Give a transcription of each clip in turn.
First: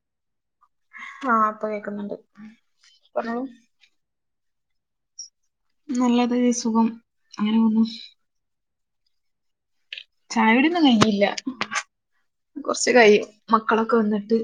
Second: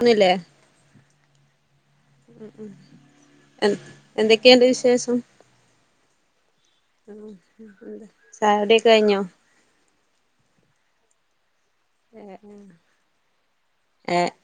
ഒന്നുല്ലെ ആഹ് പ്പ കേക്ക്ന്ന്ണ്ട് ഉ ഉ എന്തക്കെണ്ട് വിശേഷം നല്ലത് സുഖം അങ്ങനെ പോവുന്നു ചായ കുടിക്കെ കയ്ഞ്ഞോ ചായടിയൊന്നും കഴ്ഞ്ഞില്ല കുറച്ച് കഴിം മക്കളൊക്കെ ഏ വന്നിട്ട്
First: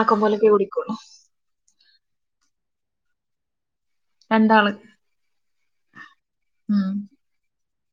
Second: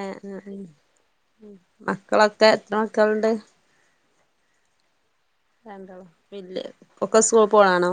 ആക്കം പോലൊക്കെ കൊട്ക്കൊള്ളൂ ഉം മക്കളൊക്കെ എ ത്ര മക്കളുണ്ട് രണ്ടാള് ഉം ഒക്കെ സ്കൂൾ പോണാണോ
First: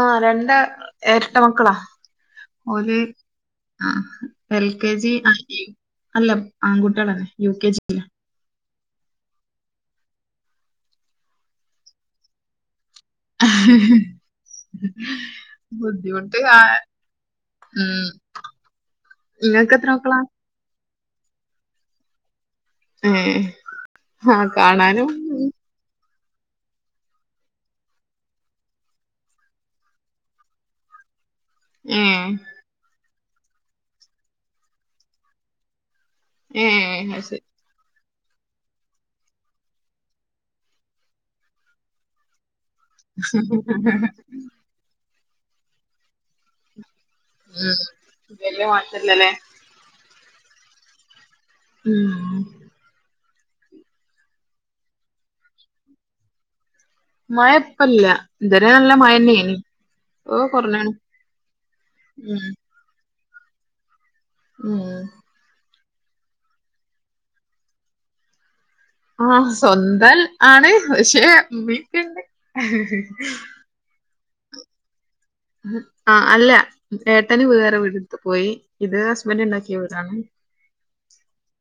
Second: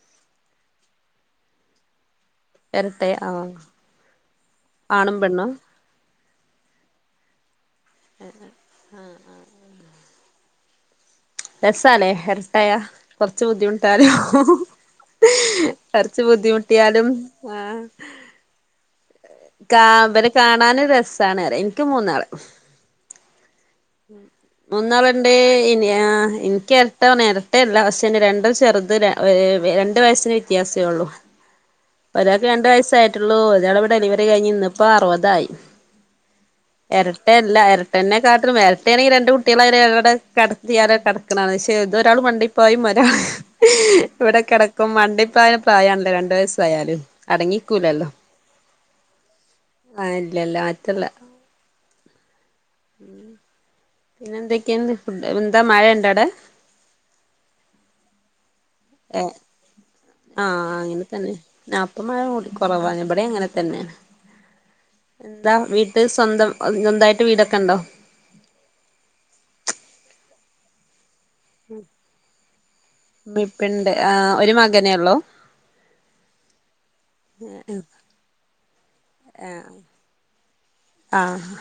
ആഹ് രണ്ട എരട്ട മക്കളാ ഓല് എരട്ടെ ആ ആഹ് എൽ. കെ. ജി ആണും ഐ പെണ്ണും ഇ അല്ല ആങ്കുട്ടിയള യു. കെ. ജിയിലാ ആഹ് ആഹ് രസാല്ലേ എരട്ടയ കൊറച്ച് ബുദ്ധിമുട്ടാലൊ കുറച്ച് ബുദ്ധിമുട്ട് ആഹ് ബുദ്ധിമുട്ടിയാലും ആഹ് ഉം നിങ്ങൾക്ക് കാ എത്ര മക്കളാ ഇവരെ കാണാനും രസാണറിയാ എനിക്ക് മൂന്നാള് ഏ ഉം മൂന്നാള്ണ്ട് ഇനി ആഹ് എനി ക്ക് എരട്ട എരട്ടേല്ല പക്ഷെ രണ്ടും ചെറുത് ഏ രണ്ട് വയസ്സിന് വ്യത്യാസേ ഒള്ളു ഏഹ് ഒരാക്കെ രണ്ട് വയസ്സായിട്ടുള്ളൂ ഒയാള് ഡെലിവറി കഴിഞ്ഞ് ഇന്നിപ്പോ അറുപതായി ഏഹ് അത് ശരി എരട്ടല്ല എര ട്ടെന്നെ കാട്ടും വെരട്ടേണെങ്കി രണ്ട് കുട്ടിയളരെ അവടെ കടത്തിയാല് കെടക്കണാണ് പക്ഷേ ഇതുവരെ ഓ ള് മണ്ടിപ്പായും മ ഇവ്ടെ കെടക്കും മണ്ടിപായ പ്രായാ ണല്ലെ രണ്ടു വയസ്. തായാലും അടങ്ങിക്കൂലല്ലോ ഉം വല്യ മാറ്റല്ലല്ലേ ആഹ് ഇല്ല ഇല്ല മാറ്റല്ല. ഉം ഉം പിന്നെ എന്തെക്കെണ്ട് എന്താ മഴ ഇണ്ടാവ്ടെ. മഴപ്പല്ല ഇതരെ നല്ല ഏഹ് മഴന്നേനി ഇപ്പൊ ആഹ് കൊറഞ്ഞാണ് അങ്ങനെ തന്നെ അപ്പ മഴ ഉം കൊറവാ ഇബടെ അങ്ങനെ തന്നെ ഉം എന്താ വീട് സ്വന്തം സ്വന്തായിട്ട് വീടൊക്കെ ഉണ്ടോ? ആഹ് സ്വന്തം ആണ് പക്ഷെ മ്മീ പ്പീ ണ്ട്. പിണ്ട് ആ ഒര് മകനെള്ളോ ആഹ് അല്ല ഏട്ടന് വേറെ വീടെടു ത്ത് പോയി ഇത് ഹസ്ബന്റ് ഉണ്ടാക്കിയവീടാണ് ആഹ്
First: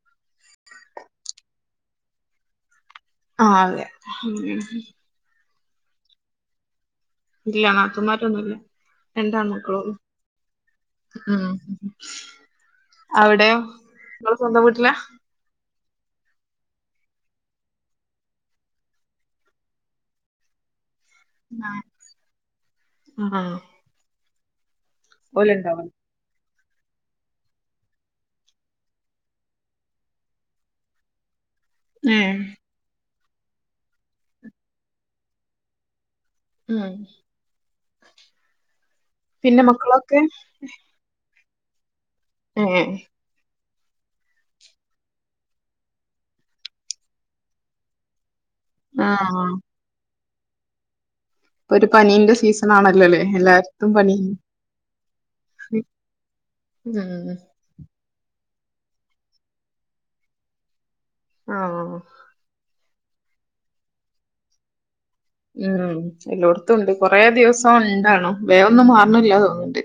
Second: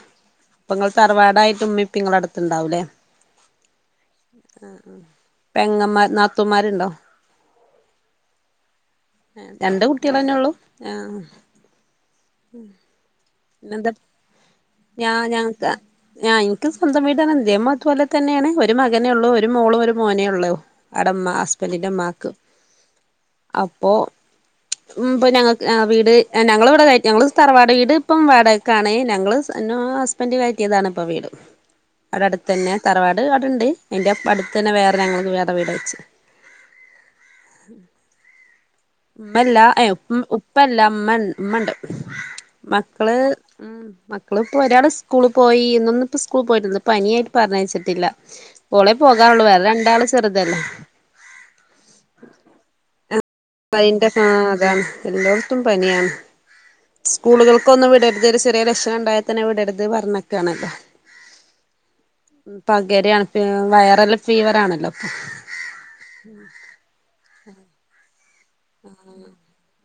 അപ്പൊ നിങ്ങൾ തറവാടാ യിട്ട് ഉമ്മി പ്പി നിങ്ങളുടെ അടുത്ത് ണ്ടാവൂ ല്ലേ ആഹ് അതെ ഉം പെങ്ങന്മാർ നാത്തൂന്മാരുണ്ടോ ഇല്ല നാത്തൂന്മാരൊന്നൂല്ല രണ്ടാൻ മക്കളെ രണ്ട് ഉള്ളൂ കുട്ടികളന്നെ ഉം ഉം അവിടെയോ നിങ്ങള് സ്വന്തം വീ ഞാ ഞങ്ങക്ക് ആഹ് എനിക്ക് സ്വന്തം വീടാണ് എന്റേം അതുപോലെ തന്നെയാണ് ഒരു മകനെ ഉള്ളൂ ഒരു മോളുംഒരു മോനേ ഉള്ളൂ അടെമ്മ ഹസ്ബന്റിന്റെ മ്മാക്ക് ആഹ് അപ്പോ ഉം പിന്നാ ഓലുണ്ടാവും വീട് ഞങ്ങള് വീട് ഞങ്ങളെ തറവാട് വീട് ഇപ്പം വാടകക്കാണ് ഞങ്ങള് എന്നോ ഹസ്ബൻഡ് കയ റ്റിയതാണ് ഇപ്പൊ വീട് അത് ഏഹ് അടുത്തന്നെ തറവാട് അവിടുണ്ട് അതിൻ്റെ അടുത്ത് തന്നെ വേറെ ഞങ്ങൾക്ക് വേറെ വീട് വെച്ച് ഉം ഉമ്മല്ല പിന്നെ ഏയ്‌ ഉപ്പ മക്കളൊക്കെ ഉപ്പല്ല ഉമ്മ ഉമ്മണ്ട് ഏഹ് മക്കള് ഉം മക്കളിപ്പോ ഒരാള് സ്കൂളി പോയി ഇന്നൊന്ന്‌ ഇപ്പ സ്കൂളി പോയിട്ടില്ല ഇന്ന് പനിയായിട്ട് പറഞ്ഞയച്ചിട്ടില്ല ഓളെ പോകാറുള്ളൂ ആഹ് വേറെ രണ്ടാള് ചെറുതല്ലേ ഇപ്പൊ ഒരു പനീന്റെ സീസൺ ആണല്ലോ ല്ലെ എല്ലാ പനിന്റെ ആഹ് അതാണ് എല്ലോർത്തും പനിയാണ് ഉം സ്കൂളുകൾ ക്കൊന്നും വീടരുത് ഒരു ചെറിയ ല ക്ഷണംണ്ടായാത്തന്നെവിടരുത് പറഞ്ഞേക്കാണല്ലോ ആഹ് ആഹ് പകരാണ് വൈറൽ ഫീവർ ആണല്ലോ അപ്പൊ ഉം എല്ലോടത്തും ഉണ്ട് കൊറേ ദിവസം ഉണ്ടാണോ വേഗൊന്നും മാറണില്ല തോന്നിണ്ട്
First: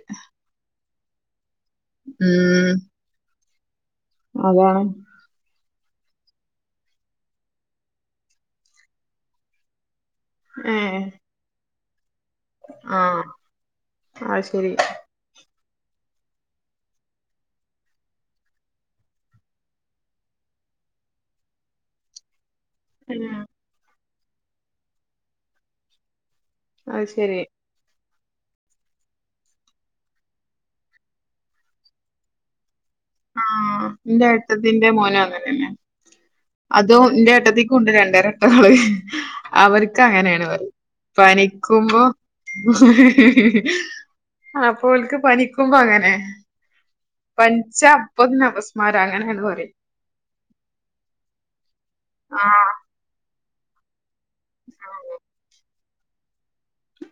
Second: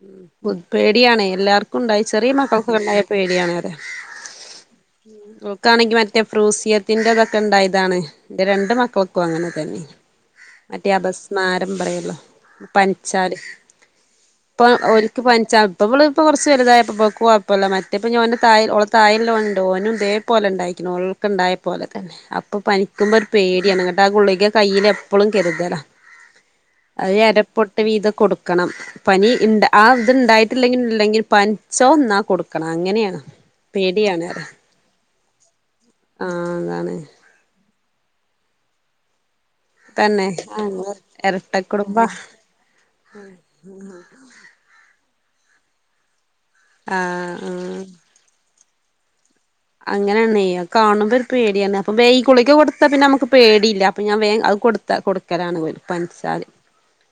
പേടിയാണെ എല്ലാർക്കും ഉണ്ടായി ചെറിയ ഉം മക്കൾക്കൊണ്ടായ പേടിയാണ് അതെ അതാണ് വോക്കാണെങ്കി മറ്റേ ഫ്രൂസിയത്തിന്റെതൊക്കെ ഉണ്ടായതാണ് എന്റെ രണ്ട് മക്കക്കും അങ്ങനെ തന്നെ മറ്റേ ഏഹ് അപസ്മാരം പറയോല്ലോ ആഹ് പനിച്ചാല് അത് ഇപ്പൊ ശരി ഒരു ഇപ്പ ഇമ്മൾ ഇപ്പ കൊറച്ച് വലുതായപ്പോ വോക്ക് കൊയ്പ്പല്ല മറ്റേപ്പ ഞൻഓള തായൽ ഉള്ള തായൽല്ല ഉണ്ട് ഓനും ദേ പോലെ ഉണ്ടായിരിക്കണം ഓൾക്കൊണ്ടായ പോലെ തന്നെ അപ്പ പനി ക്കുമ്പോ ഒരു ഉം പേടിയാണ് അങ്ങട്ട് ആ ഗുളിക കയ്യിൽ എപ്പൊഴും കരുതല അ അത് [inaudible] ശരി ത്രൊട്ട വീതം കൊട്ക്കും കൊടുക്കണം പനി ഇണ്ട് ആ ഇത് ഉണ്ടായിട്ടില്ലെങ്കില്ലെങ്കിൽ പനിച്ച ഒന്നാ കൊടുക്കണം അങ്ങനേണ് ആഹ് ഇന്റെ ഏട്ടത്തിന്റെ മോനും അങ്ങന്നന്നെ ആഹ് അതാണ് അതും ഇന്റെ ഏട്ടത്തി ക്കുണ്ട് രണ്ട് എരട്ടാള് അവര്ക്ക് തന്നെ അങ്ങനേണ് ആ പറിയും ഇരട്ടക്കുടുംബ പനിക്കുമ്പോ അപ്പോ ഓല്ക്ക് പനിക്കുമ്പം അങ്ങനെ ആഹ് ആഹ് പന്ച്ചാ അപ്പോത്തിനും അപസ്മാരാ അങ്ങനേണ് പറിയും അങ്ങനാണ്ന്നെ അഹ് കാണുമ്പെര് പേടിയാണ് അപ്പം ബേം ഈ ഗുളിക്ക ആഹ് കൊടുത്താ പിന്നെ അമ്മക്ക് പേടിയില്ലാ അപ്പം ഞാൻ വേം അഹ് കൊടുത്ത കൊടുക്കലാണ് ഇവന് പന്ച്ചാല്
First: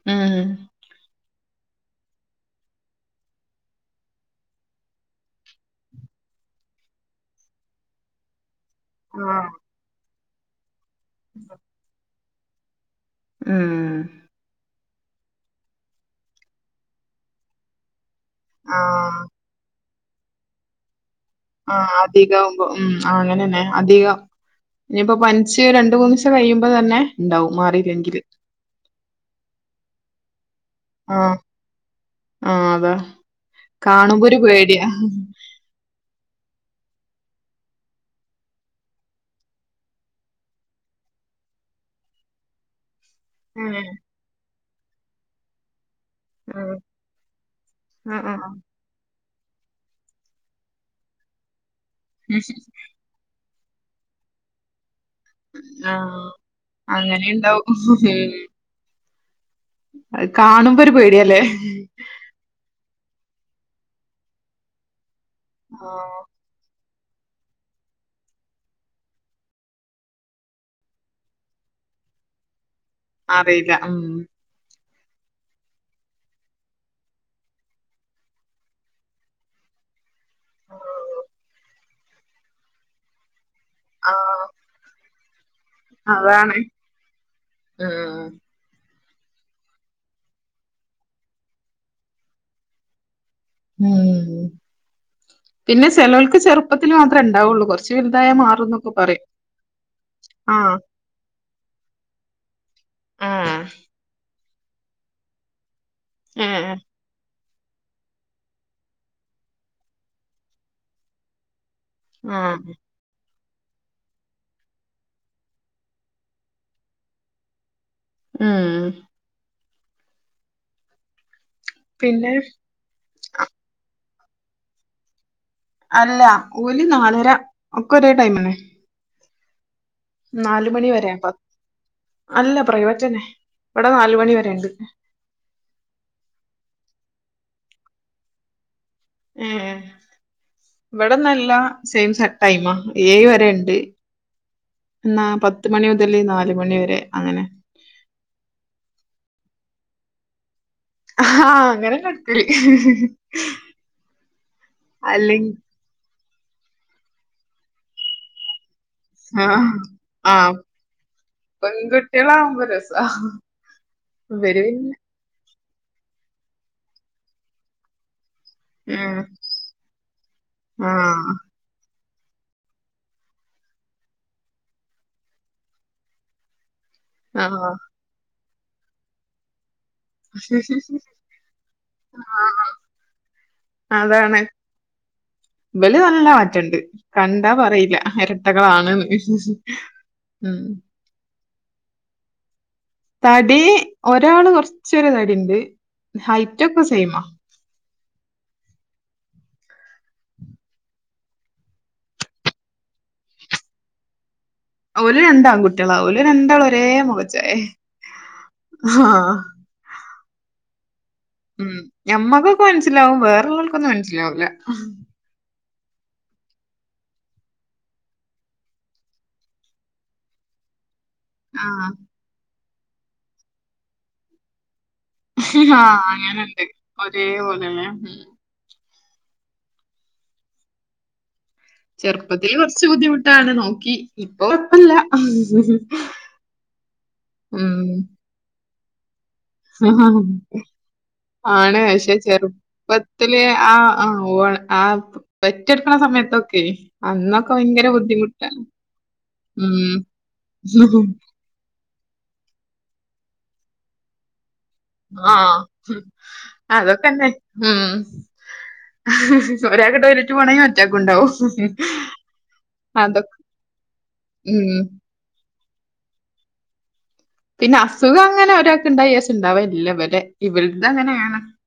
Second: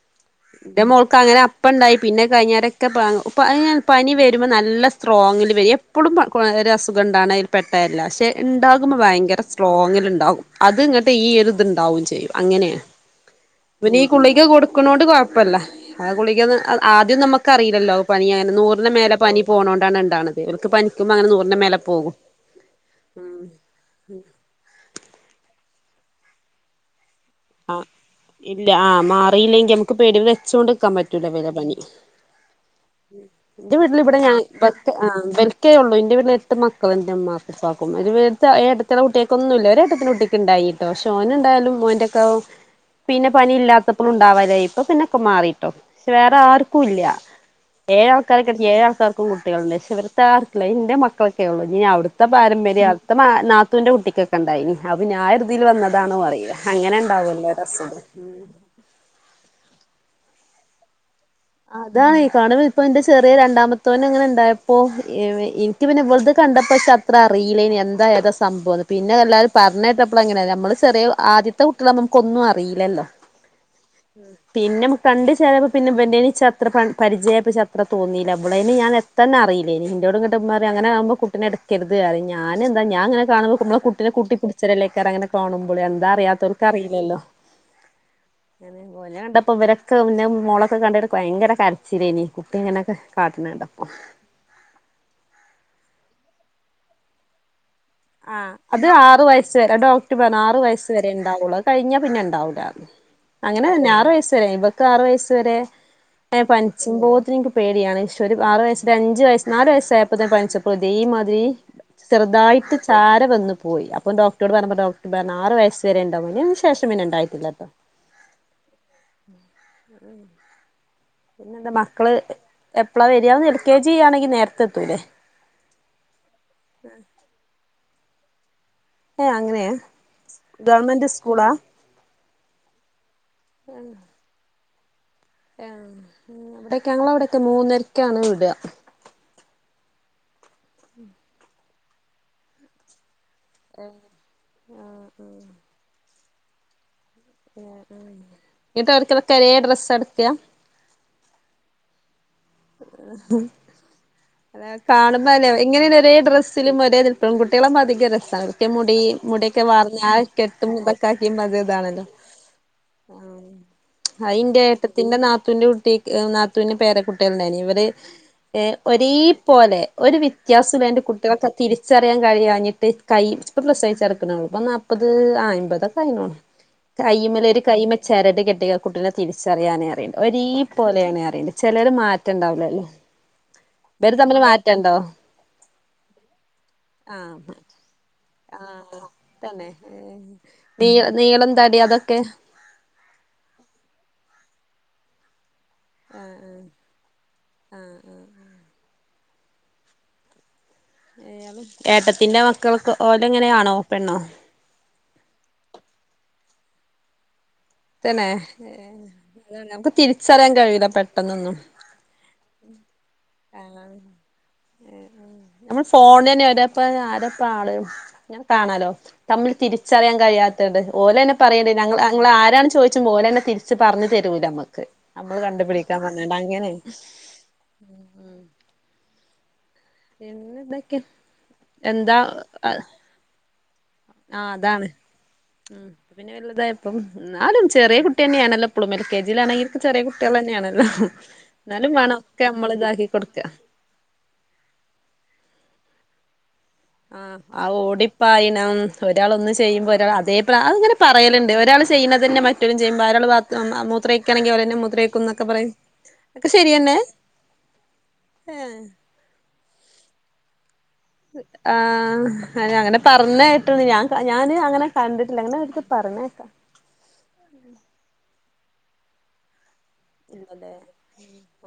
ഉം ഇന്റെ മോൾക്ക് അങ്ങനെ അപ്പണ്ടായി പിന്നെ കഴിഞ്ഞേരെക്കെ പാങ്ങ് പനി പനി വെരുമ്പോ നല്ല സ്ട്രോങ്ങില് വര്യെ എ പ്പളും പ കൊരെ അസുഖണ്ടാണെ അയില് പെ ട്ടെല്ല പക്ഷേ ഇണ്ടാക്ക്മ്പോ വയങ്കര ആഹ് സ്ട്രോങ്ങില് ഇണ്ടാവും അത് ഇങ്ങട്ട് ഈ ഒരു ഇത്ണ്ടാവും ചെയ്യും അങ്ങനെയാ പിന്നെ ഈ ഗുളിക്ക കൊട്ക്ക്ണോ ണ്ട് കൊഴപ്പല്ല ആ ഗുളിക്കേന്ന് അഹ് ആദ്യം നമ്മക്കറീല്ലല്ലോ പനിയാര്ന്ന് നൂറിന് മേലെ ആഹ് പനി പോണോണ്ടാണ് ഇണ്ടാണത് ഓല്ക്ക് പനിക്കുമ്പോ അങ്ങനെ നൂർ ആഹ് അധികം ഉം ആഹ് അങ്ങനന്നെ അധികം ഇനിയിപ്പോ പനിച്ച് രണ്ട് മൂന്നീസം കഴിയുമ്പോ തന്നെ ഇണ്ടാവും ആഹ് മാറിയില്ലെങ്കില് ഇല്ല ആഹ് മാറിയില്ലെങ്കി അമ്മക്ക് പേടിയാ വെച്ചൊണ്ട്ക്കാൻ പറ്റൂല ആഹ് ഇവലെ പനി ആഹ് അതാ ഉം ഇന്റെ വീട്ടില് ഇവെടെ കാണുമ്പോ ഞാൻ ഒരു പേടിയാ ബത് ആഹ് ഇബല് ക്കേയുള്ളു ഇന്റെ വീട്ടില് എട്ട് മക്കള് ഇന്റെ ഇമ്മാക്കും ഇപ്പാക്കും അയില് [unintelligible] ഏഴ് ഏടത്തിയെളെ കുട്ട്യാക്കൊന്നുല്ല ഒരെ ഏട്ടത്തിന്റെ കുട്ടിക്ക്ണ്ടായി ട്ടോ പക്ഷേ ഓന് ഇണ്ടായാലും മോൻ്റെക്കെ ഉം പിന്നെ പനി ഇല്ലാത്തപ്പളും ഇണ്ടാവലായി ഇപ്പ പിന്നൊക്കെ മാറിട്ടോ പക്ഷേ വേറെ ആഹ് ആര്ക്കുല്ല ഏഴാള്ക്കാരെ കെട്ടി ഏഴാള്ക്കാര്ക്കും കുട്ടികള്ണ്ട് പക്ഷേ ഇവട്ത്തെയാൾക്ക്ള്ളെ ഇന്റെ മക്കളൊക്കെയൊള്ളു ഇഞ്ഞ് ഞാൻ അവ്ടു ത്തെ പാരമ്പര്യ അവ്ടത്തെ മാ നാത്തൂന്റെ കുട്ടിക്കൊക്കെ ഇണ്ടായിനി അപ്പൊഞ്ഞാ ഒര്തീല് വന്നതാണോ അറിയില്ല അങ്ങനെ ഇണ്ടാവല്ലോ [unintelligible] അങ്ങനെണ്ടാവും ഉം അഹ് കാണുമ്പോ ഒരു പേടിയാലേ അതാണ് കാണുമ്പോ ഇപ്പൊ ഇന്റെ ചെറിയ രണ്ടാമത്തോന് അങ്ങനെ ഇണ്ടായപ്പോ എ വെ ഇന്ക്ക് പിന്നെ ആഹ് ഇവള്ത് കണ്ടപ്പോ ഇച്ചത്ര അറിയില്ലേനി എന്താ ഏതാ സംഭവന്ന് പിന്നെ അതല്ലാരും പറഞ്ഞേട്ടപ്പള് അങ്ങനേണ് ഞമ്മള് ചെറിയെ ആദ്യ ത്തെ കുട്ടിയളാവുമ്പം അമ്മക്കൊന്നും അറിയില്ലല്ലോ അറിയില്ല ഉം പിന്നെ അമ്മക്ക് കണ്ട് ചേലായപ്പം പിന്നെ ഇവന്റേന് ഇച്ചത്ര പ പരിചയപ്പച്ചത്ര തോന്നീല്ല ഇവളെയ്ന് ഞാൻ എത്തന്നെ അറിയില്ലേനി ഇന്റോട്ന്ന് ട്ട് ഇമ്മറിം അങ്ങനയാവുമ്പോ കുട്ടിനെ ഇട്ക്കരുത് പറിയും ഞാനെന്താ ഞാൻ ഇങ്ങനെ കാണുമ്പോ മ്മളെ കുട്ടിനെ കൂട്ടി ആഹ് പുടിച്ചലെല്ലേക്കാരം അങ്ങനെ കാണുമ്പളേ എന്താ അതാണ് അറിയാത്തോല്ക്ക് അറീല്ലല്ലോ ഉം അങ്ങനെ ഓനെ കണ്ടപ്പോ ഇവരക്കെ പിന്നെ മോളൊക്കെ കണ്ടിട്ട് ഭയങ്കര കരച്ചില്ലേനി കുട്ടി ഇങ്ങനെക്കെ കാണ്ട്ണെ കണ്ടാ ഉം പിന്നെ ചെലോല്ക്ക് ചെറുപ്പത്തില് മാത്രേ ഇണ്ടാവോള്ളു കൊറ ആഹ് അത് ആറ് വയസ്സ് വരെ ഡോക്ട് പറഞ്ഞു ആറു ആഹ് വയസ് വരെ ഇണ്ടാവോള്ളു അഹ് കഴിഞ്ഞാ പിന്നെ ഇണ്ടാവൂലാന്ന് അങ്ങനെ തന്നെ ആറു വയസ്സ് വരെ ഇവൾക്ക് ആറു വയസ്സ് വരെ ഏഹ് ആഹ് പനിച്ച്മ്പോത്തിന് ഇന്ക്ക് പേടിയാണ് പക്ഷേ ഒരു ആറ് വയസ് ഒരഞ്ചുയസ്സ് നാല് വയസായപ്പോത്തിന് പന്ച്ചപ്പോ ഇതേ മാതിരി ആഹ് ചെറുതായിട്ട്ച്ച് [unintelligible] വന്ന് പോയി അപ്പം ഡോക്റ്റോട് പറ്ഞ്ഞപ്പോ ഡോക്ട് പറഞ്ഞ് ആറ് വയസ്സരെ ഇണ്ടാവും അയിന് ശേഷം പിന്നെ ഇണ്ടായിട്ടില്ലട്ടോ ഉം ഉം പിന്നെ എന്താ മക്കള് പിന്നെ എപ്പളാ വരാ? എൽ കെ ജി ആണെങ്കിൽ നേരത്തെ എത്തൂല്ലേ അല്ല ഓല് നാലര ഒക്കെ ഒരേ ടൈം ന്നെ ഏ അങ്ങനെയ മണി ഗവണ്മെന്റ് വരെ പ സ്കൂളാ? അല്ല പ്രൈവറ്റ്ന്നെ ഇവിടെ നാല് മണി വരെ ണ്ട് ആ വിടെയൊക്കെ ഞങ്ള അവിടെയൊക്കെ മൂന്നരക്കാണ് വിടാ മം ഇവിടെ നല്ല സെയിം സെട്ടായിമ വരെ ഉണ്ട് ന്നാ പത്ത് മണി മുതൽ നാല് മണി വരെ അങ്ങനെ മം മം [unintelligible] ഒരേ ഡ്രസ് എടുക്ക ആഹ് അങ്ങനെ ആ കാണുമ്പോ അല്ലെ അല്ലേ എങ്ങനെ ഒരേ ഡ്രസ്സ് ലും ഒരേ പെൺകുട്ടികൾ ആവുമ്പോ അധികം രസാണ് [unintelligible] മുടി മുടിയൊക്കെ ആഹ് വാർന്നു ആ ആഹ് കെട്ടും തൊക്കെ ആക്കി ഇതാണല്ലോ പെൺകുട്ടികളാവുമ്പോ രസാ ആ അയ് ന്റെ ഇവര് പിന്നെ ഏട്ടത്തിന്റെ നാത്തൂന്റെ കുട്ടി നാത്തൂന്ന് പേര ക്കുട്ടിയേള് ഉണ്ടയിനു ഇവര് ഏ ഒരേ ഉം പോലെ ഒരു വ്യത്യാസ വേണ്ടന്റെ ആഹ് കുട്ടികൾക്ക തിരിച്ചറിയൻ കഴിയാഞ്ഞിട്ട് കൈ ഇപ്പം പ്രസവിച് കെടക്കനൊള്ളു പ്പം നാൽപ്പത് അമ്പതൊക്കെ ആയിണ് [inaudible] കൈയ്യിമ്മേലൊരു ഒരു ആഹ് കൈയിമെ ചരട് കെട്ട കുട്ടിനെ തിരിച്ചറിയാനെ പറയും ഒരേ ആഹ് പോലേണ് പറയണ്ട് ചേലൊരു മാറ്റംണ്ടാവലല്ലോ അതാണ് ഇവല് നല്ല മാറ്റണ്ട് കണ്ടാ ആഹ് പറയീല എര ആഹ് തന്നെ ഉം നീ നീളം തടി അതൊക്കെ തടി ഒരാള് കൊറച്ചൊരു തടിണ്ട് ഹൈറ്റ് ഒക്കെ സെയിമാ ഏഹ് ഏട്ടത്തിന്റെ മക്കൾക്ക് ഓലങ്ങനെ ആണോ? പെണ്ണോ? ഓല് രണ്ടാങ്കുട്ട്യോളാ ഓല് രണ്ടാളും ഒരേ മുഖച്ചായേ തെന്നെ ആഹ് ഞമുക്ക് തിരിച്ചറിയൻ കഴിയൂല പെട്ടെന്നെന്നും ഉം ഞമ്മക്കൊക്കെ മനസ്സിലാവും ആഹ് വേറെള്ളോൽക്കൊന്നും മനസ്സിലാവൂല്ല നമ്മൾ ഫോണെന്നെ ഒരെപ്പ ആരാപ്പാള്? ഇങ്ങനെ കാണാലോ തമ്മിൽ തിരിച്ചറിയാൻ കഴിയാത്തത് ഓലെന്നെ പറയേണ്ടി ഞ ആഹ് ഞങ്ങളാരാണ് ചോദിച്ചുബോലെന്നെ തിരിച്ച് പറഞ്ഞു തരൂലമ്മക്ക് നമ്മള് കണ്ടുപിടിക്കാൻ ആഹ് അങ്ങനെണ്ട് പറഞ്ഞണ്ടാങ്ങനെ ഒരേ പോലെല്ലേ ഉം [inaudible] പിന്നെന്തൊക്കാ? ചെറുപ്പത്തിൽ കൊറച്ച് ബുദ്ധിമുട്ടാണ് നോക്കി ആ ഇപ്പൊ അതാണ് കൊഴപ്പല്ല ഉം പിന്നെ വല്ലുതായപ്പം എന്നാലും ചെറിയ കുട്ടി ട്ട്യെന്നാണല്ലേ ഇപ്പോളും എൽ കെ ജി ആണെങ്കിലും ഇപ്പോ ചെറിയ ഉം കുട്ടികളെന്നെയാണല്ലോ ആണ്. എന്നാലും പക്ഷെ വാണം ഒക്കെ നമ്മൾ ഇതാക്കി ചെറുപ്പത്തില് കൊടുക്കാ ആ ആ ഓ ആ പെറ്റെട്ക്കണ സമയത്തൊക്കെ ആഹ് അന്നൊക്കെ ആ ഭയങ്കര ബുദ്ധിമുട്ടാണ്. ഓടിപ്പായണം മം ഒരാൾ ഒന്ന് ചെയ്യുമ്പോ ഉം. ഒരാൾ അതേപ അതിങ്ങനെ പറയലുണ്ട് ഒരാൾ ചെയ്യണതെന്നെ മറ്റോലും ചെയ്യും വേറൊരാൾ ബാത്ത് മൂത്രയിക്കാണെങ്കിൽ ഓലെന്നെ മൂ ആഹ് അതൊക്കെന്നെ ഉം ഒരാക്ക് ടോയിലറ്റ് പോണെങ്കിൽ മാ റ്റാക്കും ഉണ്ടാവും ആ അങ്ങനെ പറഞ്ഞെട്ട്‌ണ് ഞാൻ ഞാന് ഉം. അങ്ങനെ കണ്ടിട്ടില്ല അങ്ങനെ ഒരിക്കെ പറഞ്ഞേട്ടണ് പിന്നെ അസുഖങ്ങെനെ ഒരാക്കെണ്ടായാച്ചെ ഉണ്ടാവെല്ലാ ഇവൽ ഇല്ലെ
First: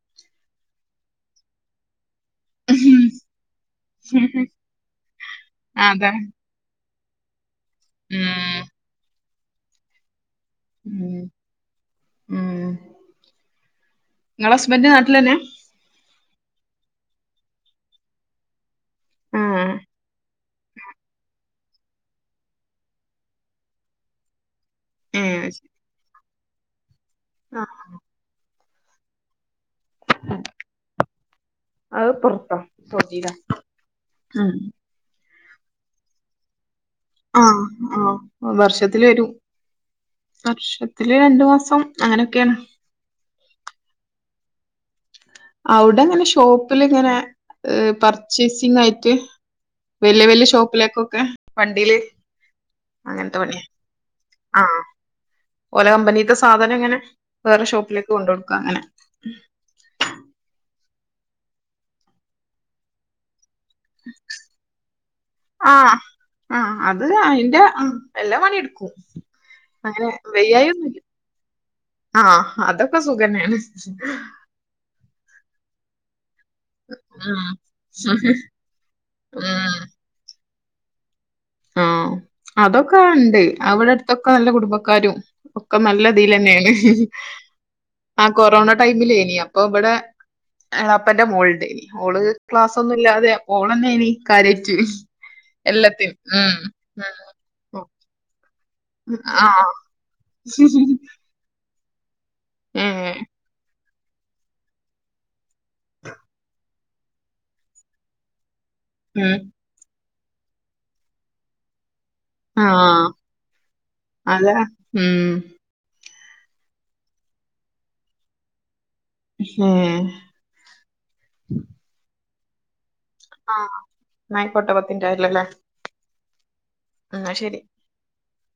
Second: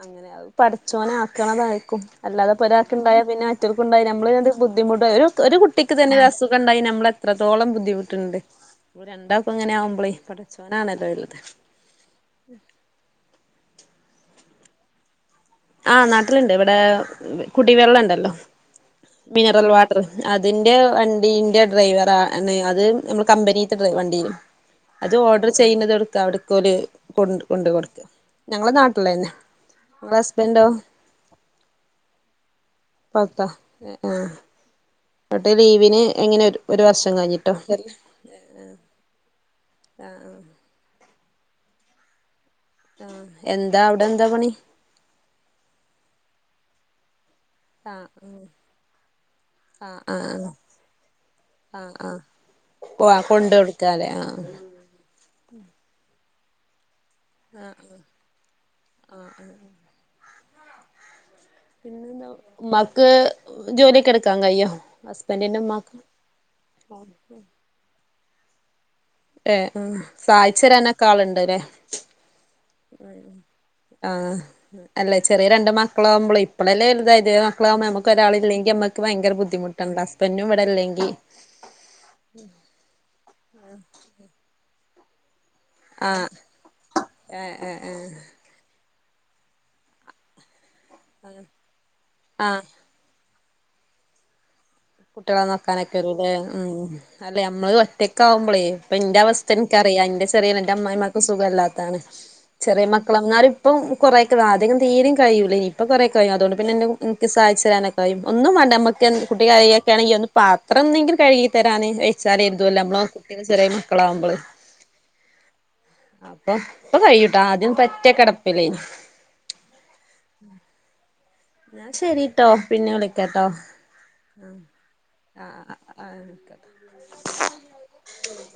അങ്ങനെ അത് പടച്ചോനാക്കണതായിരിക്കും അല്ലാതെ ഒരാൾക്കുണ്ടായാപ്പിന്നെ മറ്റൊർക്കുണ്ടായി നമ്മള് എന്തൊ ബുദ്ധിമുട്ട് ഒരു ഒരു കുട്ടിക്ക് അതാണ്. തന്നെ അസു ഖണ്ടായി നമ്മളെത്രത്തോളം ബുദ്ധിമുട്ടുണ്ട് ഉം. അപ്പൊ രണ്ടാക്കും ഇങ്ങനെ ആകുമ്പളെ ചൊണാണല്ലോ ഉം. വലുത് ഉം ഇങ്ങളസ്ബന്റ് നാട്ടിലെന്നെ? ആഹ് നാട്ടിലുണ്ട് ഇവിടെ കുടിവെള്ളണ്ടല്ലോ ആ. മിനറൽ വാട്ടർ അതിന്റെ വണ്ടീന്റെ ഡ്രൈവറാ ണ് അത് നമ്മുടെ കമ്പനിത്തെ വണ്ടി അത് ഏഹ്. ഓർഡർ ശരി. ചെയ്യുന്നത് എവ്ടുക്കാ അവ്ട്ക്കോല് കൊണ്ട് ആ. കൊണ്ട് കൊടുക്ക ഞങ്ങളെ നാട്ടിലെന്നാ ഹസ്‌ബൻ്റഓ അത് പൊറത്താ സൗദിയിലാ. പോർത്ത ആ ഉം. എന്നട്ടെ ലീവിന് എങ്ങനെരു ഒരു വർഷം കഴിഞ്ഞിട്ടോ ആഹ് വരല് ആഹ് വർഷത്തില് വരും ആഹ് വർഷ ത്തില് രണ്ടു മാസം അങ്ങനെക്കെയാണ്. ആഹ് എന്താ അവ്ടെ എന്താ പണി? അവിടെങ്ങനെ ഷോപ്പിലിങ്ങനെ ആഹ് ആഹ് പർച്ചേസിങ്ങായിട്ട് ആഹ് വല്യ വല്യ ആഹ് ഷോപ്പിലേക്കൊക്കെ വണ്ടിയില് പോ അങ്ങനത്തെ പണിയാ കൊണ്ടാടുക്കാലെ ആഹ് ഓലെ കമ്പനീത്തെ സാധനിങ്ങനെ വേറെ ഷോപ്പിലേക്ക് കൊണ്ടൊടുക്ക അങ്ങനെ ആഹ് പിന്നെന്താ ഉമ്മാക്ക് ജോലിയൊക്കെ എടുക്കാൻ കയ്യോ ഹസ്ബെന്റിന്റെ ഉമ്മാക്ക് ആഹ് ആഹ് അത് അയിന്റെ ആഹ് എല്ലാ പണി എടുക്കും ഏ ഉം അങ്ങനെ വയ്യായൊന്നുല്ല സഹായിച്ചെരാനൊക്കെ ആളുണ്ട്ല്ലേ ആഹ് അതൊക്കെ സുഖെന്നാണ് അല്ലെ ചെറിയ രണ്ട് മക്കളാവുമ്പളെ ഇപ്പളല്ലെ വലുതായത് മക്കളാവുമ്പോ അമ്മക്ക് ഉം ഒരാളില്ലെങ്കി അമ്മക്ക് ഭയങ്കര ഉം ബുദ്ധിമുട്ടുണ്ട് ഹസ്ബൻഡും ഇവിടെല്ലെങ്കിൽ ഉം അതൊക്കെ അവിടെണ്ട് അവിടടുത്തൊക്കെ നല്ല കുടുംബക്കാരും ഒക്കെ ആഹ് നല്ലതിലെന്നെല്ലെ ഏഹ് ഏഹ് ഏഹ് ആ കൊറോണ ടൈമിലേനി അപ്പ ബടെ എളാപ്പേന്റെ മോള് ഇണ്ടേനി ഓള് ആഹ് ക്ലാസ് ഒന്നുല്ലാതെ അപ്പോ ഓളന്നേനി കാര്യാറ്റു കുട്ടികളെ നോക്കാനൊക്കെ എല്ലാത്തിനും വരൂല്ലേ ഉം അല്ല ഞമ്മള് ഉം ഉം. ഒറ്റക്ക് ആവുമ്പോളേ ഇപ്പ ഇന്റെ ആ അവസ്ഥ എനിക്കറിയാം ഇന്റെ ചെറിയെ ന്റെ അമ്മയമ്മക്കും സു സുഖല്ലാത്തതാണ് ചെറിയ ഏ മക്കളാ എന്നാലും ഇപ്പം ഇപ്പോ കൊറെക്കെ മാ ആദ്യക്കെ തിരീം കഴിയൂലേനിം ഇപ്പോ കൊറേക്കെ കയ്യും അതുകൊണ്ട് പിന്നെ ഇന്നെ എനിക്ക് സഹായിച്ച് തരാനൊക്കായും ഒന്നും വേണ്ടമ്മ ക്ക് ഉം. കുട്ടി കരയൊക്കെ ആണെങ്കിൽ ഒന്ന് പാത്രം ഒന്നെങ്കിലും കഴുകി തരാന് എന്ത് ച്ചാല് ആ എന്തുല്ല നമ്മള് കുട്ട്യള് ചെറിയ മക്കളാവുമ്പള് അതാ ഉം അപ്പൊ ഇപ്പൊ കഴിയൂട്ടാ ആദ്യം പറ്റ കെടപ്പില്ലേനി ഉം ന്നാ ശരിട്ടോ പിന്നെ വിളിക്കാട്ടോ ആ ഉം എന്നായിക്കോട്ടെ പത്തിന്റെ ആഹ് ആഹ് ആഹ് വിളിക്കാം ആഹ് ശരി ഉം